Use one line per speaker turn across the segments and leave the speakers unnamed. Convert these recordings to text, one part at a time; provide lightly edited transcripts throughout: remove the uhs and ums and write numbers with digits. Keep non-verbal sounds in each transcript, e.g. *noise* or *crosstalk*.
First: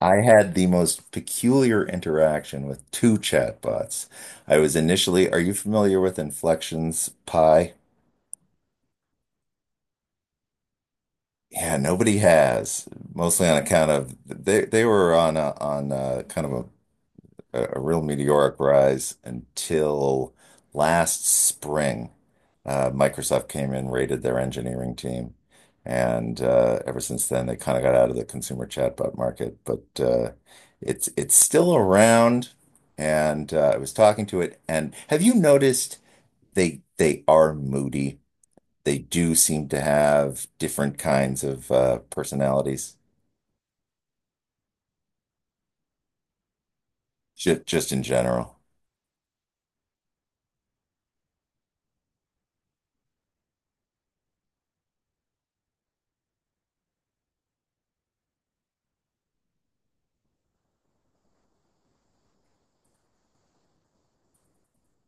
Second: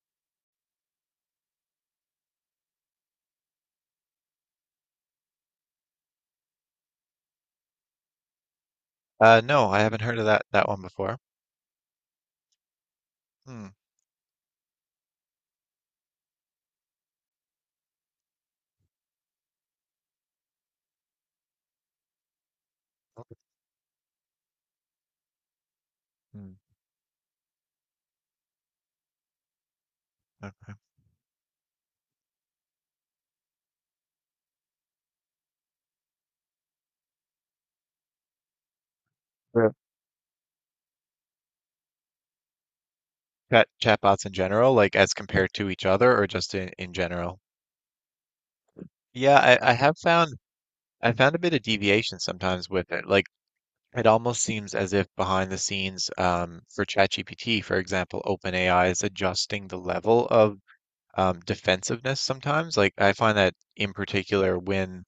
I had the most peculiar interaction with two chatbots. I was initially, are you familiar with Inflection's Pi?
No, I haven't heard of that one before.
Yeah, nobody has, mostly on
Hmm.
account of they were on kind of a a real meteoric rise until last spring.
Okay.
Microsoft came in, raided their engineering team, and
Hmm.
ever since then they kind of got out of the consumer chatbot market. But
Okay.
it's still around, and I was talking to it. And have you noticed they are moody? They do seem
Yeah.
to have different kinds of personalities,
Chat chatbots in general, like as compared to each other, or just in general.
just in general.
Yeah, I have found a bit of deviation sometimes with it. Like it almost seems as if behind the scenes, for ChatGPT, for example, OpenAI is adjusting the level of defensiveness sometimes. Like I find that in particular when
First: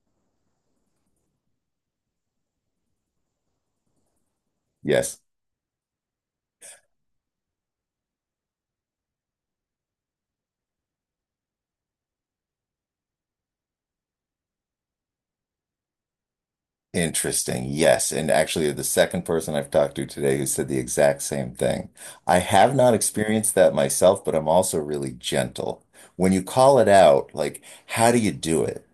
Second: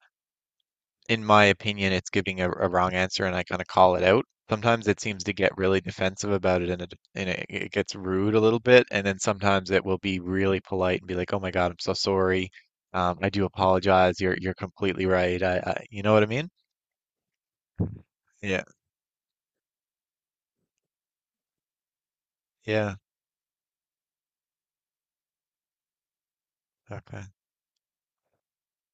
in my opinion, it's giving a wrong answer and I kind of call it out. Sometimes it
Yes.
seems to get really defensive about it and it gets rude a little bit. And then sometimes it will be really polite and be like, "Oh my God, I'm so sorry. I do apologize. You're completely right. I you know what I mean?
Interesting. Yes. And
Yeah,
actually, you're the second person I've talked to today who said the exact same thing. I have not
yeah.
experienced that myself, but I'm also really gentle. When you call it
Okay.
out, like, how do you do it?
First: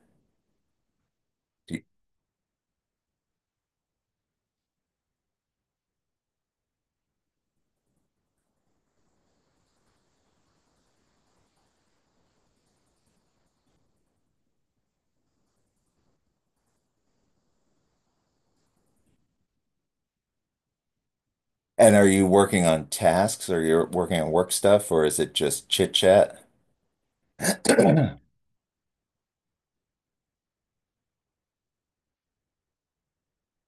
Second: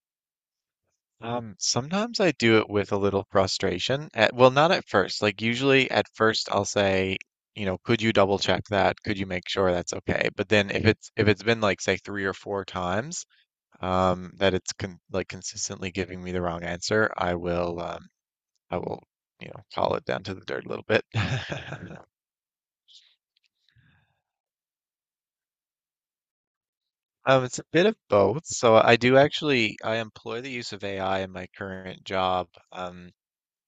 Do-
Sometimes I do it with a little frustration. At, well, not at first. Like usually at first I'll say, you know, could you double check that? Could you make sure that's okay? But then if it's been like say three or four times, that it's con like consistently giving me the wrong answer, I will you know call it down to the dirt a little bit. *laughs*
And are you working on tasks or you're working on work stuff or is it just chit chat?
It's a bit of
*clears throat*
both. So I do actually I employ the use of AI in my current job um,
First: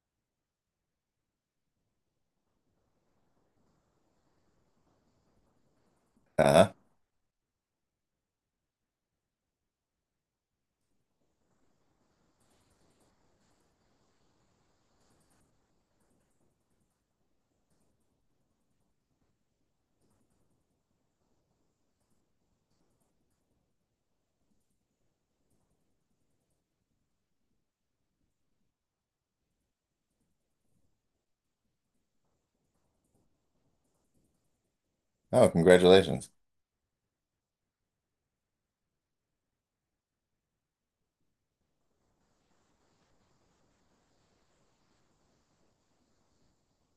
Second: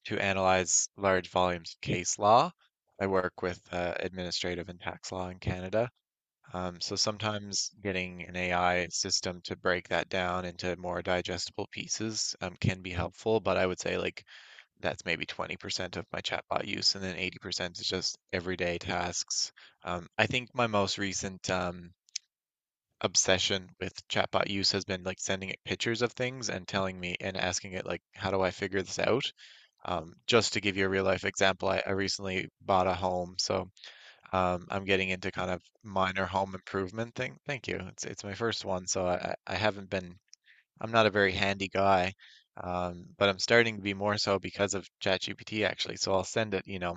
to analyze large volumes of case law. I work with administrative and tax law in Canada.
Uh-huh.
So sometimes getting an AI system to break that down into more digestible pieces can be helpful, but I would say like that's maybe 20% of my chatbot use, and then 80% is just everyday tasks. I think my most recent obsession with chatbot use has been like sending it pictures of things and telling me and asking it like, how do I figure this out? Just to give you a real life example, I recently bought a home, so I'm getting into
Oh,
kind of minor
congratulations.
home improvement thing. Thank you. It's my first one, so I haven't been I'm not a very handy guy, but I'm starting to be more so because of ChatGPT actually. So I'll send it, you know,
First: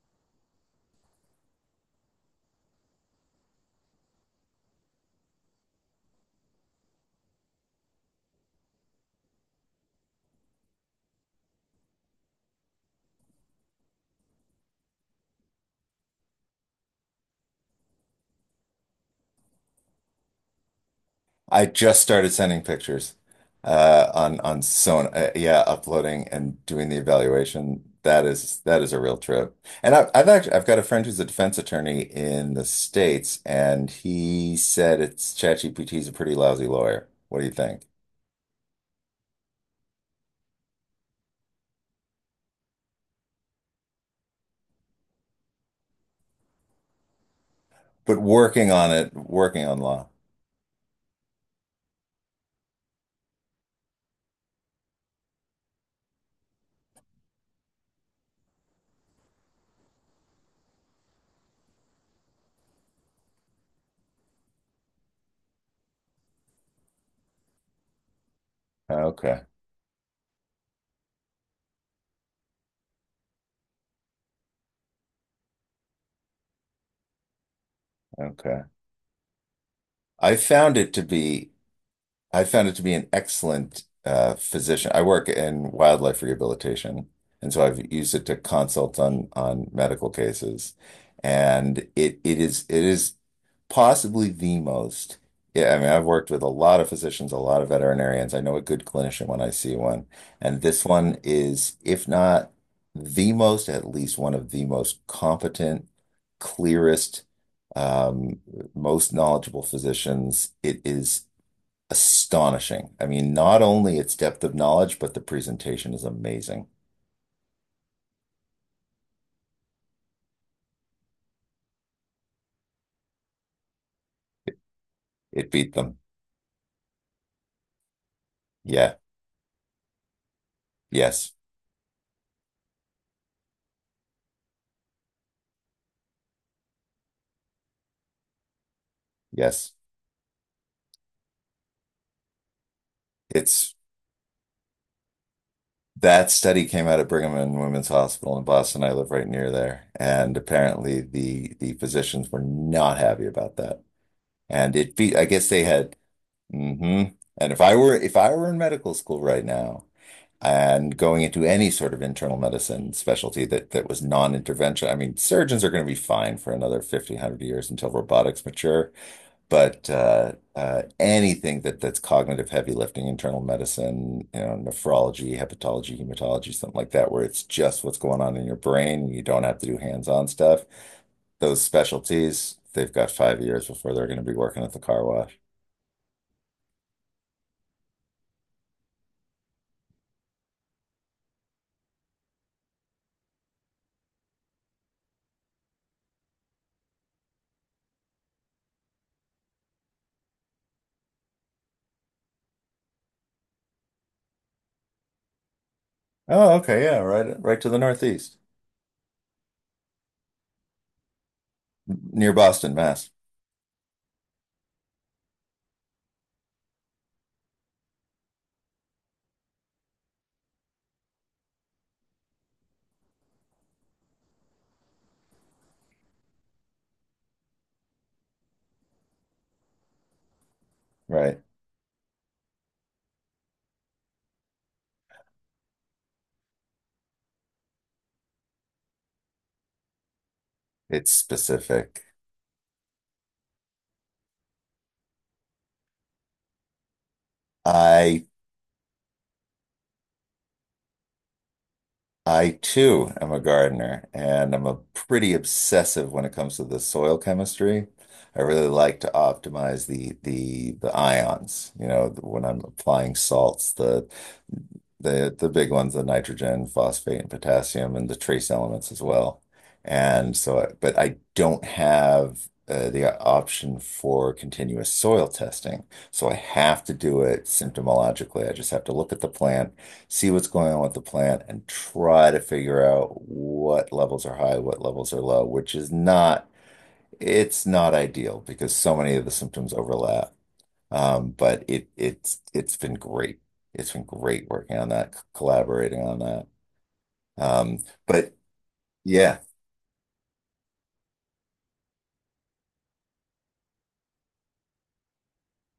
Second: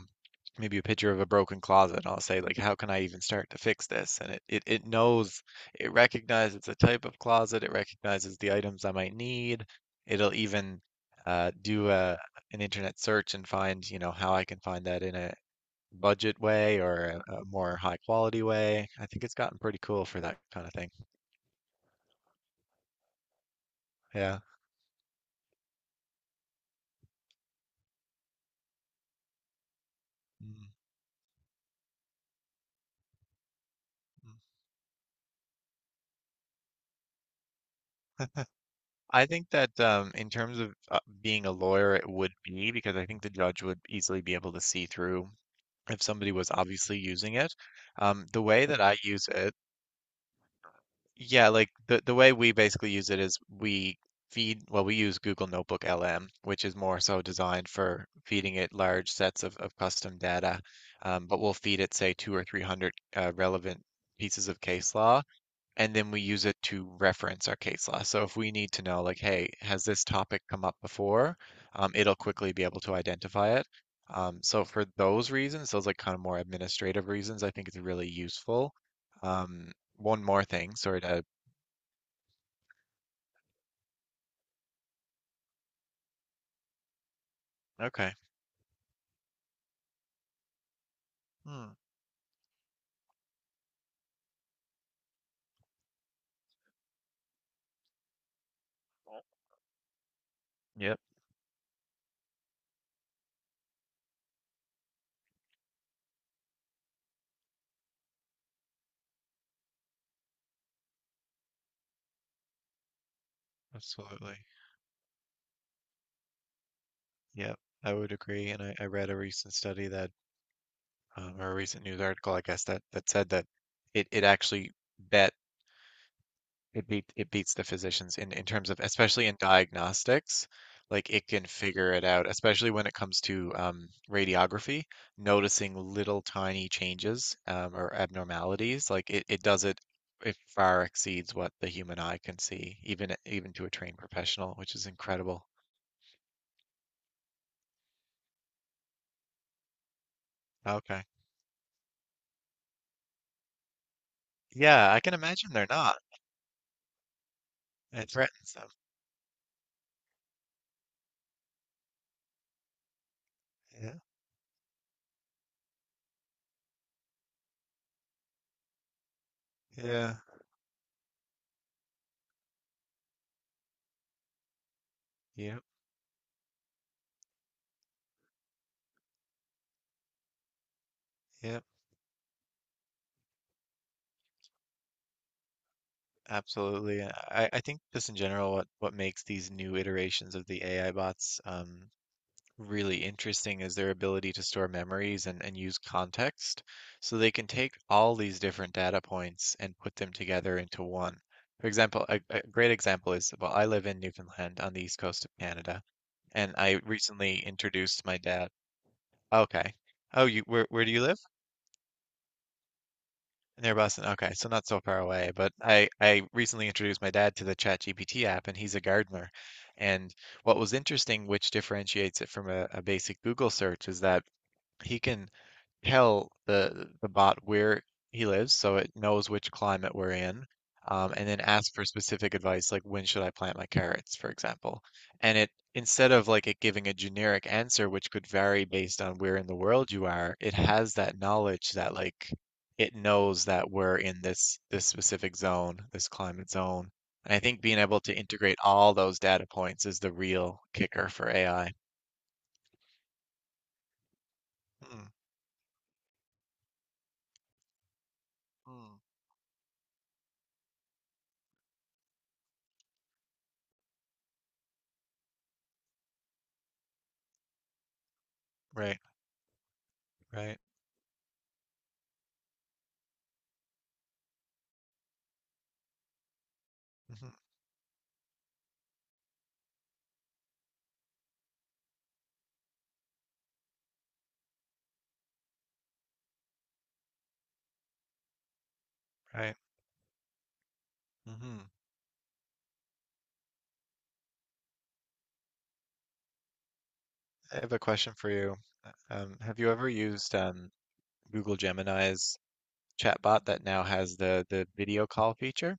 maybe a picture of a broken closet and I'll say like, how can I even start to fix this? And it knows, it recognizes the type of closet, it recognizes the items I might need. It'll even do an internet search and find, you know, how I can find that in a budget way or a more high quality way. I think it's gotten pretty cool for that kind of thing.
I just started sending pictures on
Yeah.
Sona. Yeah, uploading and doing the evaluation. That is a real trip. And I, I've actually I've
Mm,
got a friend who's a defense attorney in the States, and he said it's ChatGPT is a pretty lousy lawyer. What do you think?
I think that in terms of being a lawyer, it would be because I think the judge would easily be able to see through if somebody was obviously using it.
But
The way
working
that
on
I
it,
use it,
working on law.
yeah, like the way we basically use it is we feed, well, we use Google Notebook LM, which is more so designed for feeding it large sets of custom data. But we'll feed it, say, two or 300 relevant pieces of case law and then we use it to reference our case law. So if we need to know, like,
Okay,
hey, has this topic come up before? It'll quickly be able to identify it. So for those reasons, those like kind of more administrative reasons, I think it's really
okay.
useful. Um, one
I
more thing,
found it
sorry
to
to.
be. I found it to be an excellent physician. I work in wildlife rehabilitation, and so I've
Okay.
used it to consult on medical cases,
Hmm.
and it is possibly the most. Yeah, I mean, I've worked with a lot of physicians, a lot of veterinarians. I know a good clinician when I see one, and this
Yep,
one is, if not the most, at least one of the most competent, clearest, um, most knowledgeable physicians. It is astonishing. I mean, not only its
absolutely.
depth of knowledge, but the presentation is amazing.
Yep, I would agree. And I read a recent study that, or a recent news article, I guess, that said that it
It,
actually bet
it beat them.
It beat it beats the physicians in terms of
Yeah.
especially in diagnostics, like it
Yes.
can figure it out, especially when it comes to radiography, noticing little tiny changes or abnormalities. Like it does
Yes.
it it far exceeds what the human eye can see, even even to a
It's
trained professional, which is incredible.
that study came out of Brigham and Women's Hospital in Boston. I live right near there, and apparently
Okay.
the physicians were not happy about that. And
Yeah,
it
I can
beat. I guess
imagine
they
they're
had
not.
mm-hmm. And if I were
It
if I were
threatens
in
them.
medical school right now and going into any sort of internal medicine specialty that
Yeah.
was non-intervention, I mean, surgeons are going to be fine for another 50, 100 years until robotics mature. But
Yeah.
anything that that's cognitive heavy lifting, internal medicine, you know, nephrology,
Yep.
hepatology, hematology, something like that, where it's just what's going on in your brain, you don't have to do hands-on stuff. Those
Yep.
specialties, they've got 5 years before they're going to be working at the car wash.
Absolutely. And I think just in general, what makes these new iterations of the AI bots really interesting is their ability to store memories and use context. So they can take all these different data points and put them together into one. For example, a great example is, well, I live in Newfoundland on the east coast of Canada, and
Oh,
I
okay, yeah, right,
recently
right to the
introduced my
northeast,
dad. Okay. Oh, you, where do you live?
near Boston, Mass.
Near Boston. Okay, so not so far away. But I recently introduced my dad to the ChatGPT app, and he's a gardener. And what was interesting, which differentiates it from a basic Google search, is that he can tell the bot where he lives, so it knows which climate we're in, and
Right.
then ask for specific advice, like when should I plant my carrots, for example. And it instead of like it giving a generic answer, which could vary based on where in the world you are, it has
It's
that knowledge that
specific.
like it knows that we're in this specific zone, this climate zone. And I think being able to
I
integrate all those data points is the real kicker for AI.
I too am a gardener, and I'm a
Mm,
pretty obsessive when it comes to the soil chemistry. I really
mm,
like to optimize the ions, you know, when I'm applying salts, the big ones, the nitrogen, phosphate, and potassium, and the trace elements
right,
as well. And so,
right,
I- but I don't have the option for continuous soil testing, so I have to do
mhm,
it symptomologically. I just have to look at the plant, see what's going on with the plant and try to figure out what levels are high, what levels are low, which is not, it's not ideal because so many of the
right.
symptoms overlap. But
Hmm.
it's been great. It's been great working on that, collaborating on that.
I have
Um,
a question for
but
you.
yeah,
Have you ever used Google Gemini's chatbot that now has the video call feature?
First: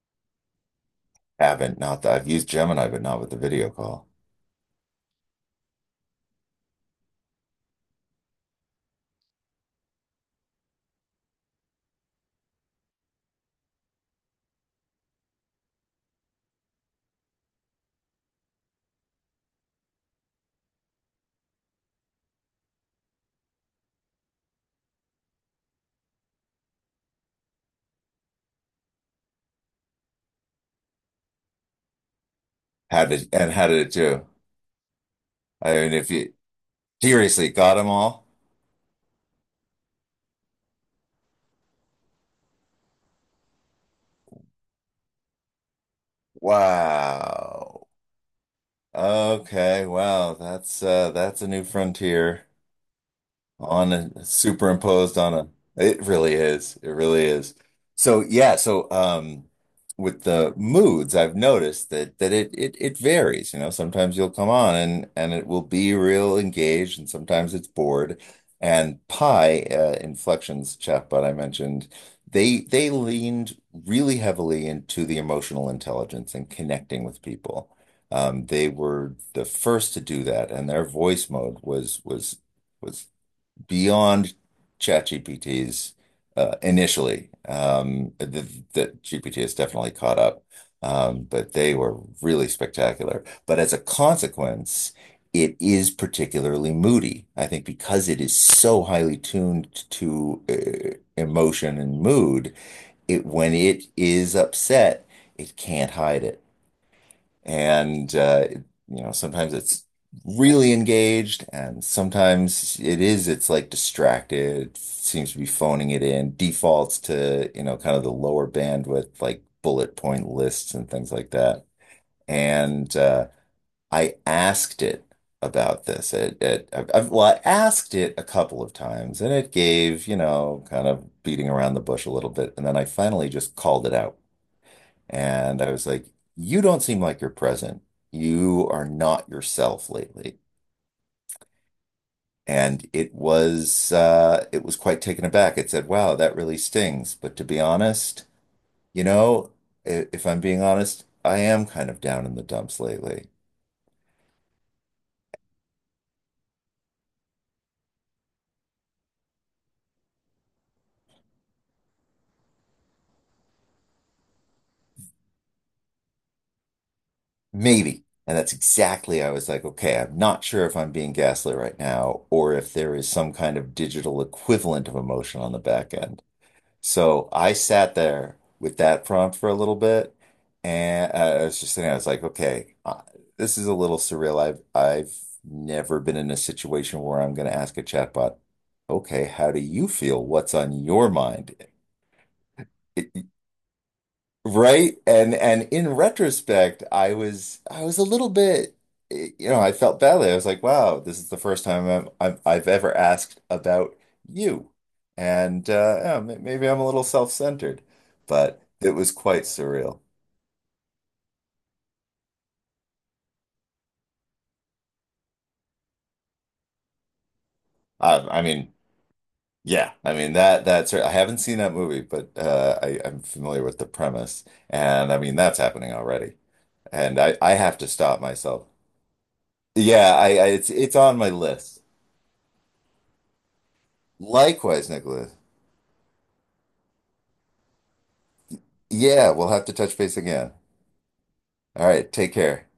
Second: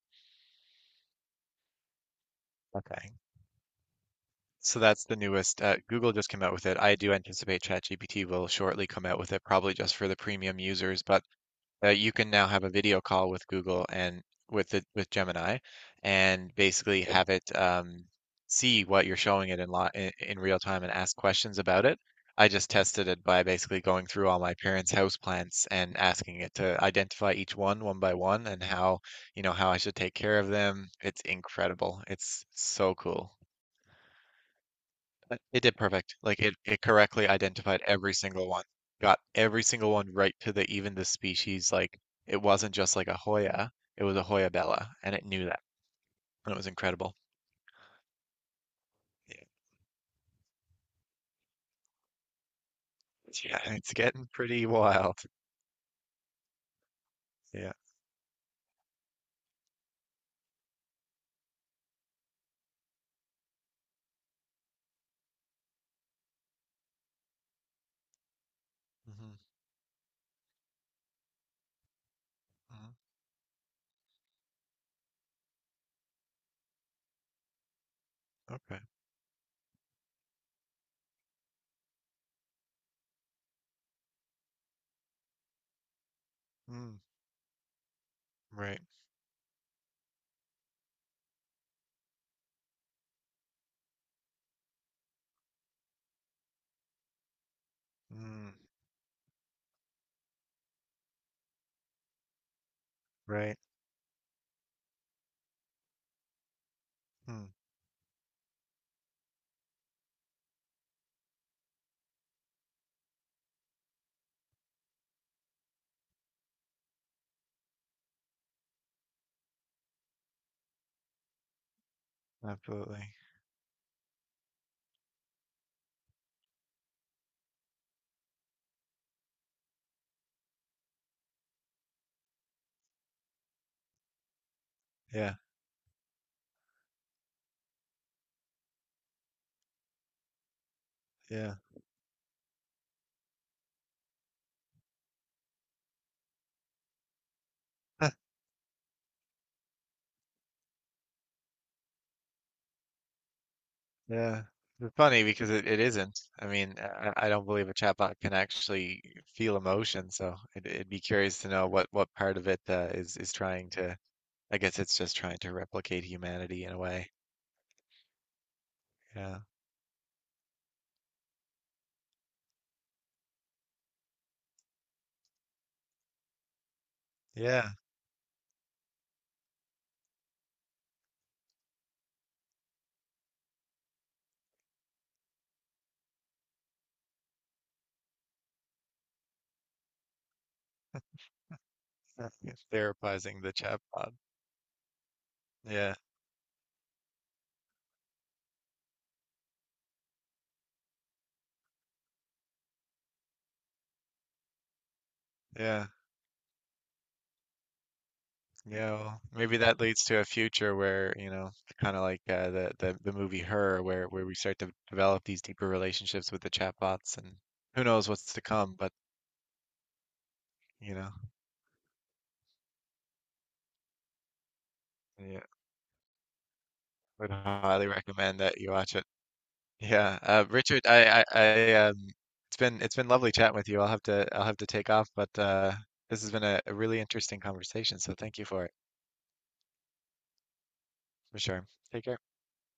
haven't, not that I've used Gemini, but
Okay.
not with the video call.
So that's the newest. Google just came out with it. I do anticipate ChatGPT will shortly come out with it, probably just for the premium users, but you can now have a video call with Google and with Gemini, and basically have it see what you're showing it in, li in real time and ask questions about it. I just tested it by basically going through all my parents' house plants and asking it to identify each one one by one and how, you know, how I should take care of them. It's incredible. It's so
How did,
cool.
and how did it do?
But it
I
did
mean, if
perfect.
you
Like it correctly
seriously got
identified
them
every
all,
single one. Got every single one right to the even the species. Like it wasn't just like a Hoya, it was a Hoya bella, and it knew that. And it was incredible.
wow.
Yeah,
Okay, wow, that's a new frontier
yeah, *laughs*
on
it's
a
getting pretty
superimposed
wild.
on a, it really is.
Yeah.
So with the moods I've noticed that it varies. You know, sometimes you'll come on and it will be real engaged, and sometimes it's bored. And
Hmm.
Pi, Inflection's chatbot I mentioned, they
Hmm.
they leaned really heavily into the emotional intelligence and connecting with people. They
Okay.
were the first to do that, and their voice mode was was beyond ChatGPT's,
Mm,
initially. Um, The
right.
the GPT has definitely caught up, but they were really spectacular. But as a consequence, it is particularly moody. I think because it is
Mm,
so highly tuned to emotion and mood, it when
right.
it is upset, it can't hide it.
Mm,
And you know, sometimes it's really engaged, and sometimes it is. It's like distracted, seems to be phoning it in, defaults to, you know, kind of the lower bandwidth, like bullet point lists and things like that. And
absolutely.
I asked it about this. It, I've- well, I asked it a couple of times, and it gave, you know, kind of beating around the bush a little bit, and then I finally just called it out.
Yeah.
And I was like, you don't seem like you're present. You are not yourself lately.
Yeah.
And it was quite taken aback. It said, wow, that really stings. But to be honest, you know, if I'm being honest, I am kind of down in the dumps lately.
Yeah, it's funny because it isn't. I mean, I don't believe a chatbot can actually feel emotion, so it'd be curious to know what part of it is trying to. I guess it's just trying to replicate humanity in a way.
Maybe. And that's exactly, I
Yeah,
was like, okay, I'm not sure if I'm being gaslit right now or if there is some kind of digital equivalent of emotion on the back end. So I
yeah.
sat there with that prompt for a little bit, and I was just sitting. I was like, okay, this is a little surreal. I've never been in a situation where I'm going to ask a chatbot, okay, how do you feel? What's on your mind?
It's therapizing the chatbot.
Right? And in
Yeah,
retrospect, I was a little bit you know, I felt badly. I was like, wow, this is the first time I've ever asked about you. And
yeah,
yeah, maybe I'm a little self-centered, but it
yeah.
was
Well,
quite
maybe that
surreal.
leads to a future where you know, kind of like the movie Her, where we start to develop these deeper relationships with the chatbots, and who knows what's to
I mean,
come. But
yeah, I mean that's
you know,
I haven't seen that movie, but I'm familiar with the premise. And I mean
yeah.
that's happening already. And
Would
I have
highly
to stop
recommend that
myself.
you watch it.
Yeah,
Yeah,
I it's
Richard,
on my list.
it's been lovely chatting with you. I'll have to
Likewise,
take off, but
Nicholas.
this has been a really interesting conversation. So thank you for it,
Yeah, we'll have to touch base again.
for sure.
All
Take
right,
care.
take care.